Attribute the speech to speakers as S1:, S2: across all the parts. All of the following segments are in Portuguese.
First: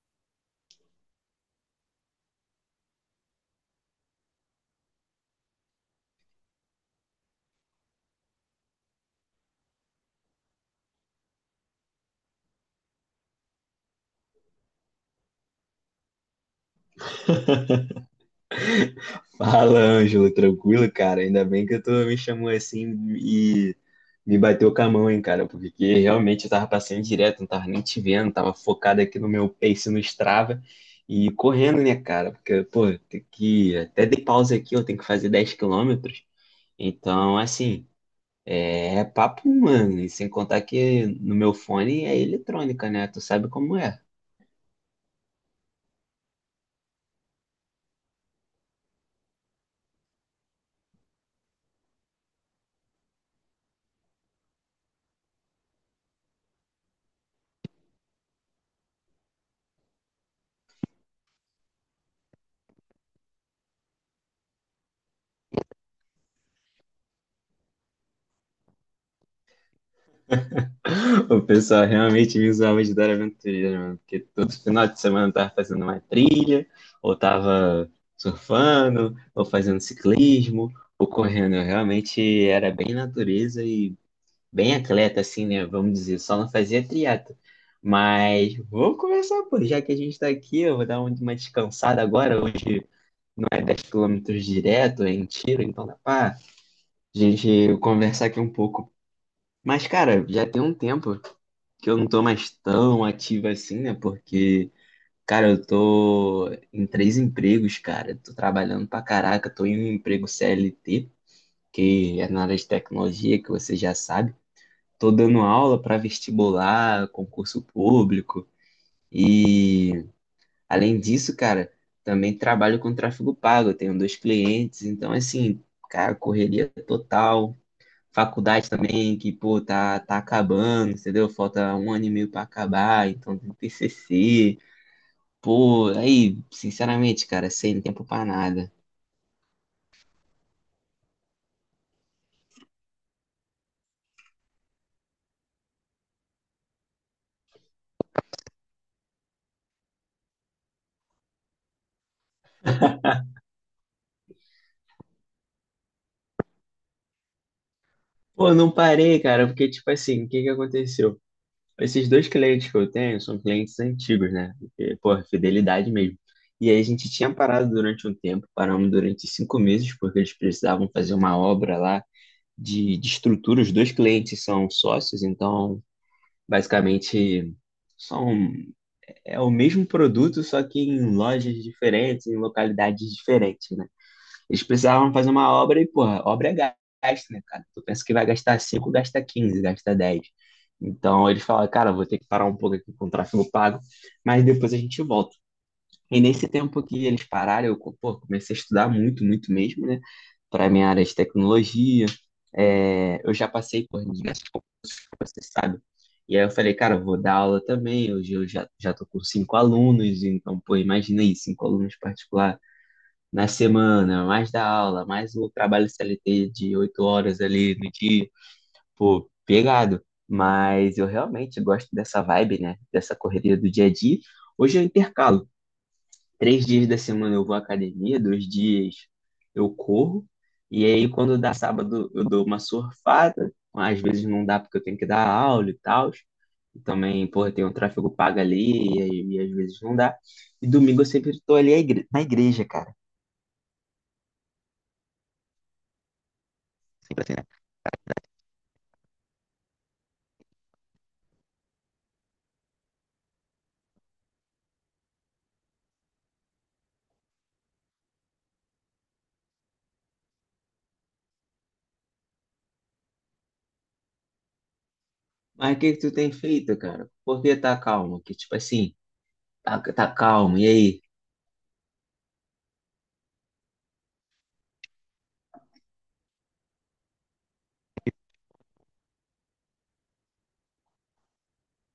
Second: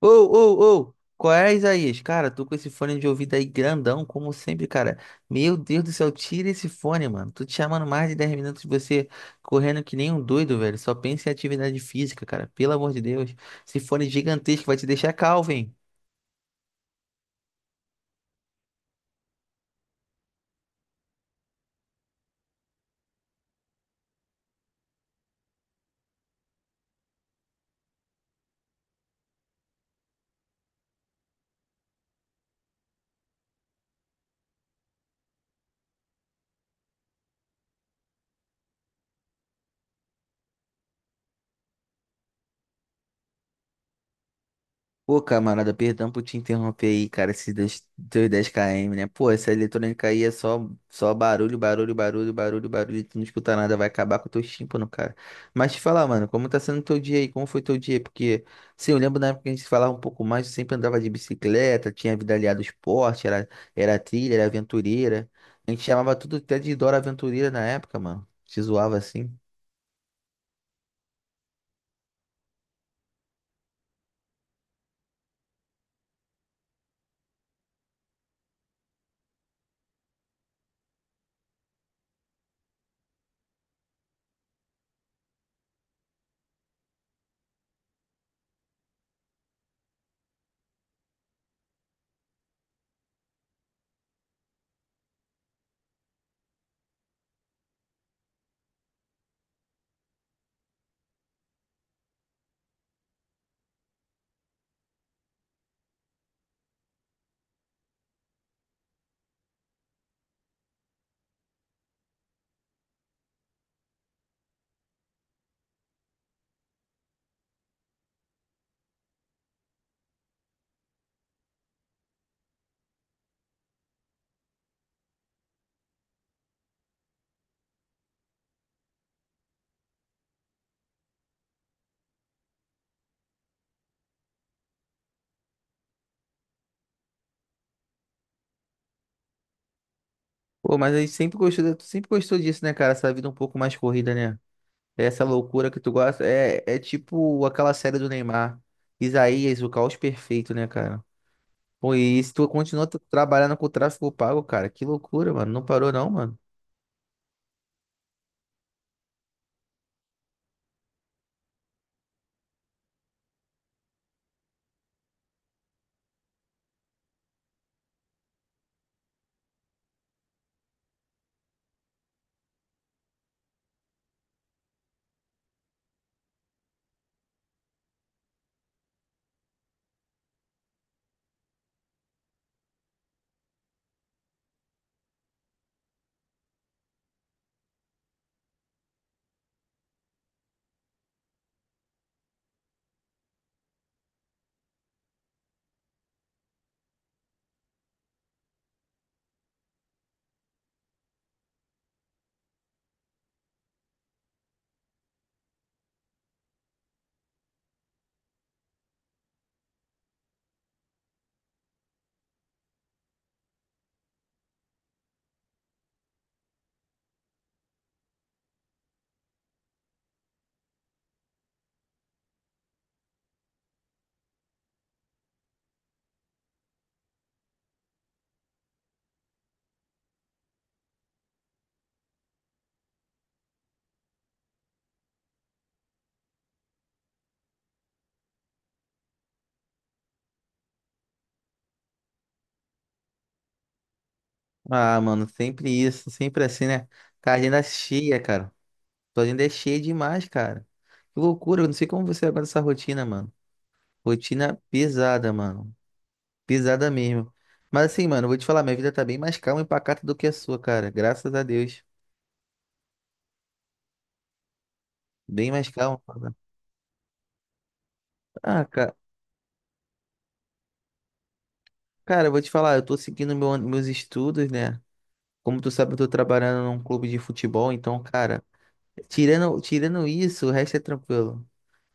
S1: Ô, ô, ô, qual é, Isaías? Cara, tô com esse fone de ouvido aí grandão, como sempre, cara. Meu Deus do céu, tira esse fone, mano. Tô te chamando mais de 10 minutos e você correndo que nem um doido, velho. Só pensa em atividade física, cara. Pelo amor de Deus. Esse fone gigantesco vai te deixar calvo, hein?
S2: Fala, Ângelo, tranquilo, cara? Ainda bem que tu me chamou assim e me bateu com a mão, hein, cara? Porque realmente eu tava passando direto, não tava nem te vendo, tava focado aqui no meu pace no Strava e correndo, né, cara? Porque, pô, tem que... até dei pausa aqui, eu tenho que fazer 10 quilômetros. Então, assim, é papo, mano, e sem contar que no meu fone é eletrônica, né? Tu sabe como é.
S1: Pô, camarada, perdão por te interromper aí, cara, esses dois, teus 10 km, né? Pô, essa eletrônica aí é só barulho, barulho, barulho, barulho, barulho, tu não escuta nada, vai acabar com o teu tímpano, cara. Mas te falar, mano, como tá sendo teu dia aí? Como foi teu dia? Porque, sim, eu lembro na época que a gente falava um pouco mais, eu sempre andava de bicicleta, tinha vida aliada ao esporte, era trilha, era aventureira. A gente chamava tudo até de Dora Aventureira na época, mano. Te zoava assim.
S2: O pessoal realmente me usava de dar aventureiro, mano, porque todo final de semana eu tava fazendo uma trilha, ou tava surfando, ou fazendo ciclismo, ou correndo. Eu realmente era bem natureza e bem atleta, assim, né? Vamos dizer, só não fazia triatlo. Mas vou começar, pô, já que a gente tá aqui, eu vou uma descansada agora. Hoje não é 10 quilômetros direto, é em tiro, então dá pra gente conversar aqui um pouco, mas, cara, já tem um tempo que eu não tô mais tão ativo assim, né? Porque, cara, eu tô em três empregos, cara. Tô trabalhando pra caraca. Tô em um emprego CLT, que é na área de tecnologia, que você já sabe. Tô dando aula pra vestibular, concurso público. E, além disso, cara, também trabalho com tráfego pago. Eu tenho dois clientes, então, assim, cara, correria total, faculdade também, que, pô, tá acabando, entendeu? Falta um ano e meio pra acabar, então tem TCC. Pô, aí, sinceramente, cara, sem tempo pra nada.
S1: Pô, mas a gente sempre gostou disso, né, cara? Essa vida um pouco mais corrida, né? Essa loucura que tu gosta é tipo aquela série do Neymar. Isaías, o caos perfeito, né, cara? Pô, e se tu continua tu trabalhando com o tráfego pago, cara, que loucura, mano. Não parou não, mano.
S2: Pô, não parei, cara, porque, tipo assim, o que que aconteceu? Esses dois clientes que eu tenho são clientes antigos, né? Porque, pô, é fidelidade mesmo. E aí a gente tinha parado durante um tempo, paramos durante cinco meses, porque eles precisavam fazer uma obra lá de estrutura. Os dois clientes são sócios, então, basicamente, são. É o mesmo produto, só que em lojas diferentes, em localidades diferentes, né? Eles precisavam fazer uma obra e, porra, obra é gasto, né, cara? Tu pensa que vai gastar 5, gasta 15, gasta 10. Então eles falaram, cara, vou ter que parar um pouco aqui com o tráfego pago, mas depois a gente volta. E nesse tempo que eles pararam, eu, pô, comecei a estudar muito, muito mesmo, né? Para minha área de tecnologia. É, eu já passei por diversos, você sabe? E aí eu falei, cara, eu vou dar aula também. Hoje eu já tô com cinco alunos, então, pô, imagina aí, cinco alunos particular na semana, mais da aula, mais o trabalho CLT de oito horas ali no dia, pô, pegado. Mas eu realmente gosto dessa vibe, né? Dessa correria do dia a dia. Hoje eu intercalo. Três dias da semana eu vou à academia, dois dias eu corro, e aí quando dá sábado eu dou uma surfada, às vezes não dá porque eu tenho que dar aula e tal, e também, porra, tem um tráfego pago ali, e, e às vezes não dá, e domingo eu sempre tô ali na igreja, cara,
S1: Ah, mano, sempre isso, sempre assim, né?
S2: sempre assim,
S1: Cara, a
S2: né?
S1: agenda é cheia, cara. Tua agenda é cheia demais, cara. Que loucura, eu não sei como você aguenta essa rotina, mano. Rotina pesada, mano. Pesada mesmo. Mas assim, mano, eu vou te falar, minha vida tá bem mais calma e pacata do que a sua, cara. Graças a Deus. Bem mais
S2: Mas o que que tu tem
S1: calma.
S2: feito, cara? Por que tá calmo? Que tipo
S1: Ah, cara.
S2: assim, tá calmo, e aí?
S1: Cara, eu vou te falar, eu tô seguindo meus estudos, né? Como tu sabe, eu tô trabalhando num clube de futebol, então, cara, tirando isso, o resto é tranquilo.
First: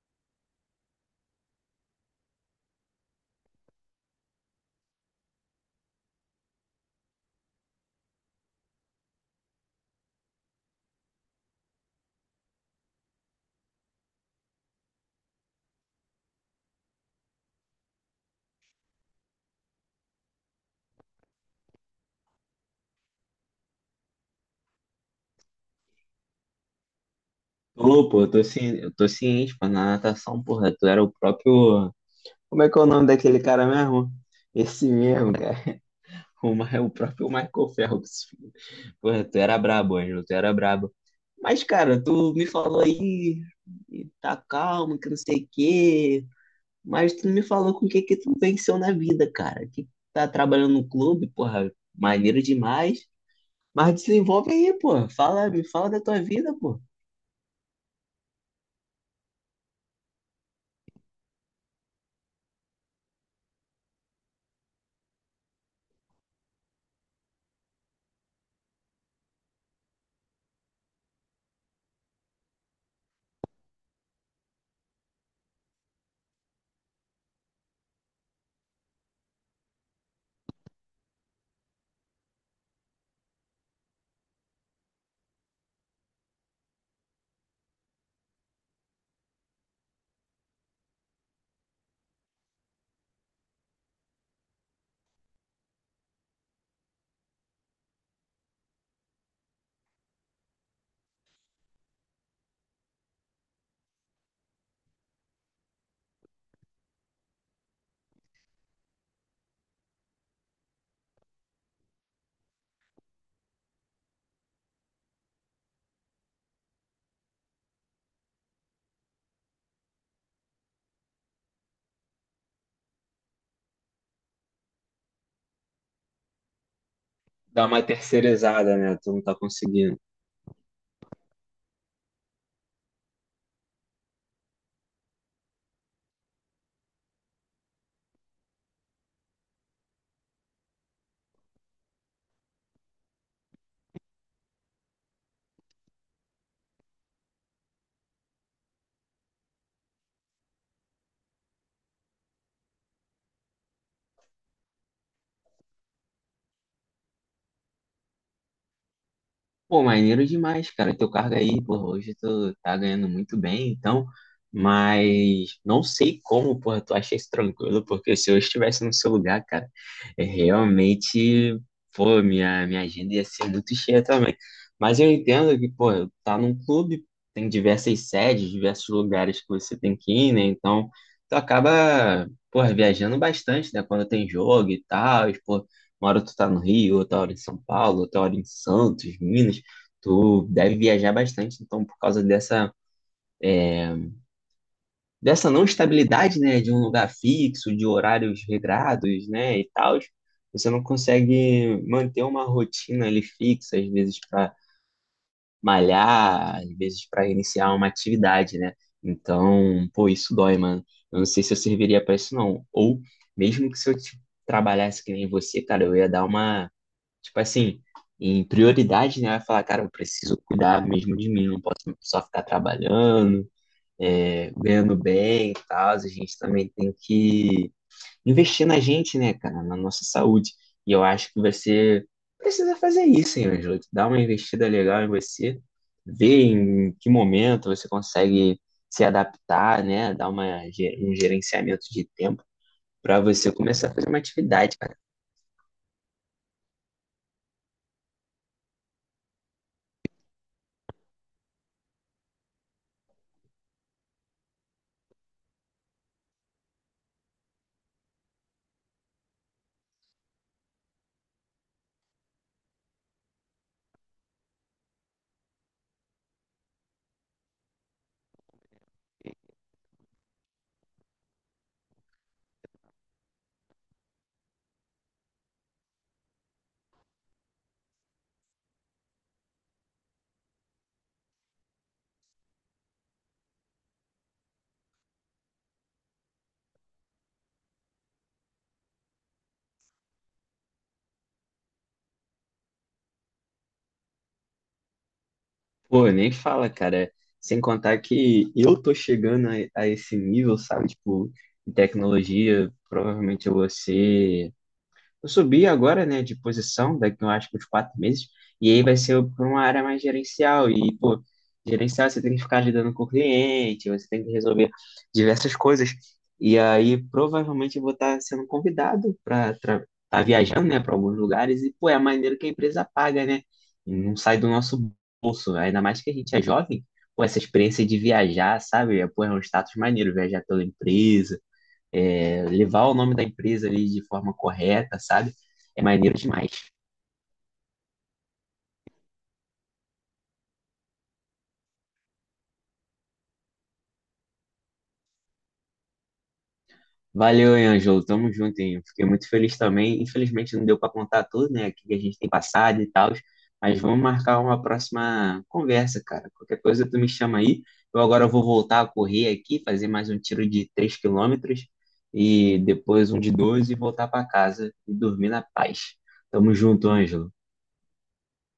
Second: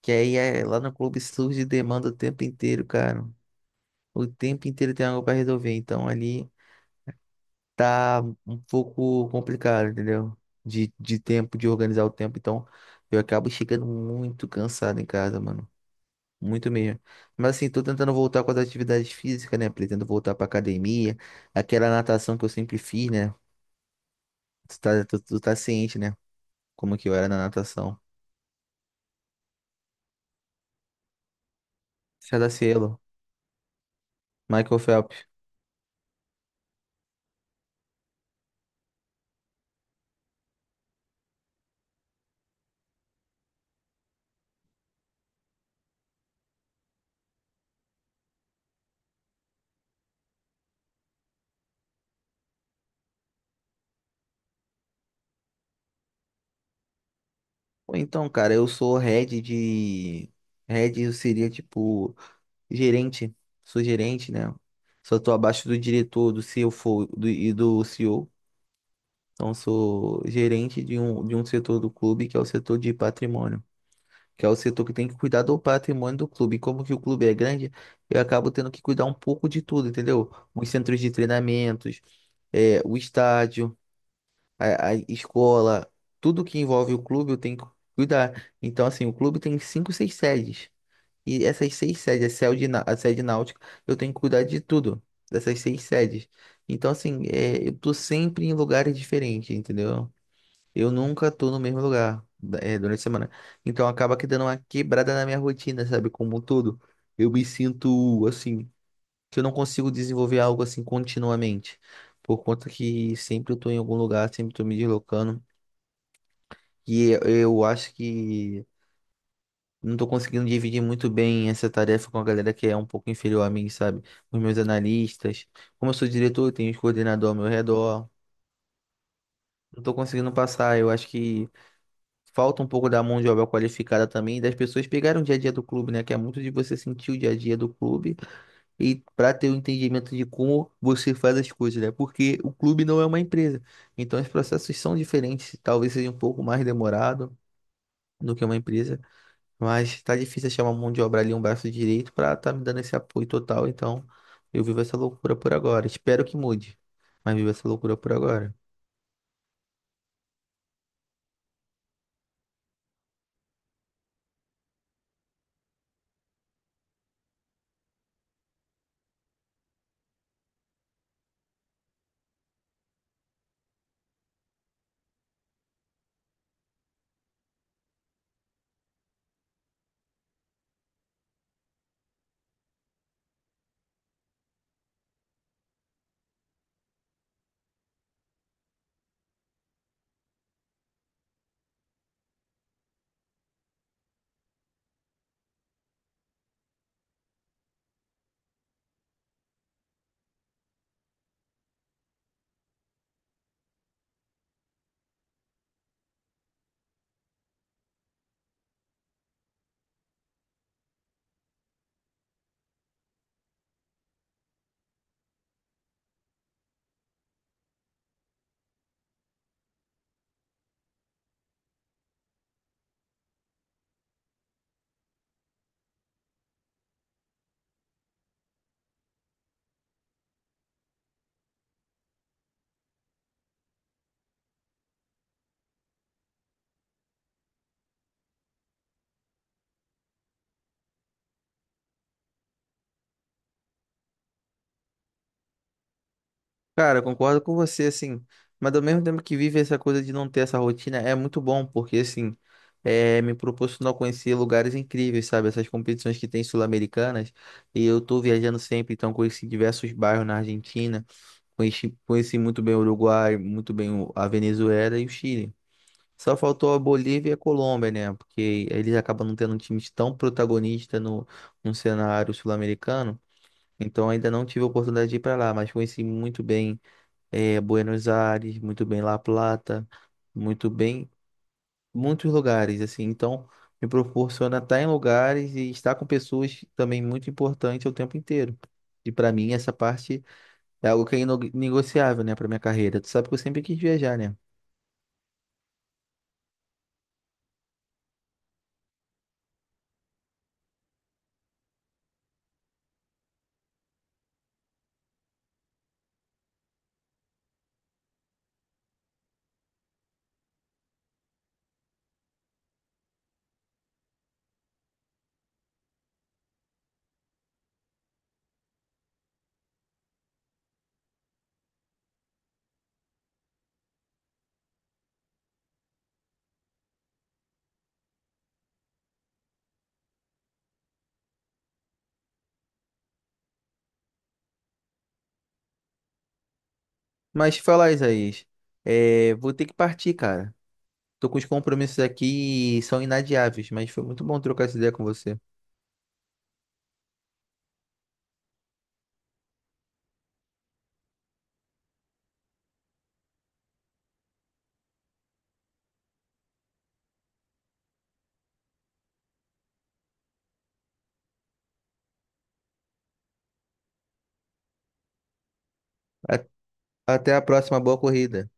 S1: Que aí é, lá no clube surge demanda o tempo inteiro, cara. O tempo inteiro tem algo pra resolver, então ali tá um pouco complicado, entendeu? De tempo, de organizar o tempo, então eu acabo chegando muito cansado em casa, mano. Muito mesmo. Mas assim, tô tentando voltar com as atividades físicas, né? Pretendo voltar pra academia. Aquela natação que eu sempre fiz, né? Tu tá ciente, né? Como que eu era na natação.
S2: Ô, pô, eu tô ciente, pô, na natação, porra, tu era o próprio.
S1: César
S2: Como é que é o
S1: Cielo,
S2: nome daquele cara mesmo?
S1: Michael
S2: Esse
S1: Phelps.
S2: mesmo, cara. O, é o próprio Michael Phelps. Porra, tu era brabo, Ângelo, tu era brabo. Mas, cara, tu me falou aí, e tá calmo, que não sei o quê. Mas tu não me falou com o que que tu venceu na vida, cara. Que tá trabalhando no clube, porra, maneiro demais. Mas desenvolve aí, pô. Fala, me fala da tua vida, pô.
S1: Ou então, cara, eu sou head de. Head eu seria tipo gerente. Sou gerente, né? Só tô abaixo do diretor, do CFO e do CEO. Então, sou gerente de um setor do clube que é o setor de patrimônio. Que é o setor que tem que cuidar do patrimônio do clube. E como que o clube é grande, eu acabo tendo que cuidar um pouco de tudo, entendeu? Os centros de treinamentos, o estádio, a escola, tudo que envolve o clube eu tenho que cuidar. Então, assim, o clube tem cinco, seis sedes. E essas seis sedes, a sede náutica, eu tenho que cuidar de tudo, dessas seis sedes. Então, assim, eu tô sempre em lugares diferentes, entendeu? Eu nunca tô no mesmo lugar durante a semana. Então acaba que dando uma quebrada na minha rotina, sabe? Como um todo. Eu me sinto assim, que eu não consigo desenvolver algo assim continuamente. Por conta que sempre eu tô em algum lugar, sempre tô me deslocando. E eu acho que não tô conseguindo dividir muito bem essa tarefa com a galera que é um pouco inferior a mim, sabe? Os meus analistas. Como eu sou diretor, eu tenho os coordenadores ao meu
S2: Dá uma
S1: redor.
S2: terceirizada, né? Tu não tá
S1: Não tô
S2: conseguindo.
S1: conseguindo passar. Eu acho que falta um pouco da mão de obra qualificada também, das pessoas pegarem o dia a dia do clube, né? Que é muito de você sentir o dia a dia do clube e para ter o entendimento de como você faz as coisas, né? Porque o clube não é uma empresa. Então os processos são diferentes, talvez seja um pouco mais demorado do que uma empresa, mas tá difícil achar uma mão de obra ali, um braço direito para tá me dando esse apoio total. Então eu vivo essa loucura por agora. Espero que mude, mas vivo essa loucura por agora.
S2: Pô, maneiro demais, cara. Teu cargo aí, porra, hoje tu tá ganhando muito bem, então. Mas não sei como, porra, tu acha isso tranquilo, porque se eu estivesse no seu lugar, cara, é realmente, pô, minha agenda ia ser muito cheia também. Mas eu entendo que, pô, tá num clube, tem diversas sedes, diversos lugares que você tem que ir, né? Então, tu acaba, porra, viajando bastante, né? Quando tem jogo e tal, e, pô, uma hora tu tá no Rio, outra hora em São Paulo, outra hora em Santos, Minas. Tu deve viajar bastante, então, por causa dessa, dessa não estabilidade, né, de um lugar fixo, de horários regrados, né, e tal, você não consegue manter uma rotina ali fixa, às vezes para malhar, às vezes para iniciar uma atividade, né? Então, pô, isso dói, mano. Eu não sei se eu serviria para isso, não. Ou, mesmo que se eu t- trabalhasse que nem você, cara, eu ia dar uma. Tipo assim, em prioridade, né? Vai falar, cara, eu preciso cuidar mesmo de mim, não posso só ficar trabalhando, é, ganhando bem e tal. A gente também tem que investir na gente, né, cara, na nossa saúde. E eu acho que você precisa fazer isso, hein, Ângelo? Dar uma investida legal em você, ver em que momento você consegue se adaptar, né? Dar um gerenciamento de tempo para você começar a fazer uma atividade.
S1: Cara, eu concordo com você, assim, mas ao mesmo tempo que vive essa coisa de não ter essa rotina, é muito bom, porque, assim, me proporcionou conhecer lugares incríveis, sabe? Essas competições que tem sul-americanas, e eu tô viajando sempre, então conheci diversos bairros na Argentina, conheci muito bem o Uruguai, a Venezuela e o Chile. Só faltou a Bolívia e a Colômbia, né? Porque eles acabam não tendo um time tão protagonista no cenário sul-americano, então ainda não tive a oportunidade de ir pra lá, mas conheci muito bem Buenos Aires, muito bem La Plata, muito bem, muitos lugares, assim. Então, me proporciona estar em lugares e estar com pessoas também muito importante o tempo inteiro. E para mim, essa parte é algo que é negociável, né, para minha carreira. Tu sabe que eu sempre quis viajar, né?
S2: Pô, nem fala, cara. Sem contar que eu tô chegando a esse nível, sabe? Tipo, em tecnologia, provavelmente eu vou ser. Eu subi agora, né, de posição, daqui eu acho que uns quatro meses, e aí vai ser para uma área mais gerencial. E, pô, gerencial você tem que ficar lidando com o cliente, você tem que resolver diversas coisas. E aí provavelmente eu vou estar sendo convidado para estar viajando, né, para alguns lugares, e, pô, é a maneira que a empresa paga, né? Não sai do nosso bolso, ainda mais que a gente é jovem. Pô, essa experiência de viajar, sabe? É, pô, é um status maneiro viajar pela empresa, é, levar o nome da empresa ali de forma correta, sabe? É maneiro demais.
S1: Mas falar, Isaías, vou ter que partir, cara. Tô com os compromissos aqui e são inadiáveis, mas foi muito bom trocar essa ideia com você.
S2: Valeu, hein, Ângelo. Tamo junto, hein? Fiquei muito feliz também. Infelizmente não deu para contar tudo, né? O que a gente tem passado e tal. Mas vamos marcar uma próxima conversa, cara. Qualquer coisa tu me chama aí. Eu agora vou voltar a correr aqui, fazer mais um tiro de 3 quilômetros e depois um de 12 e voltar para casa e dormir na paz.
S1: A-
S2: Tamo junto, Ângelo.
S1: Até a próxima, boa corrida.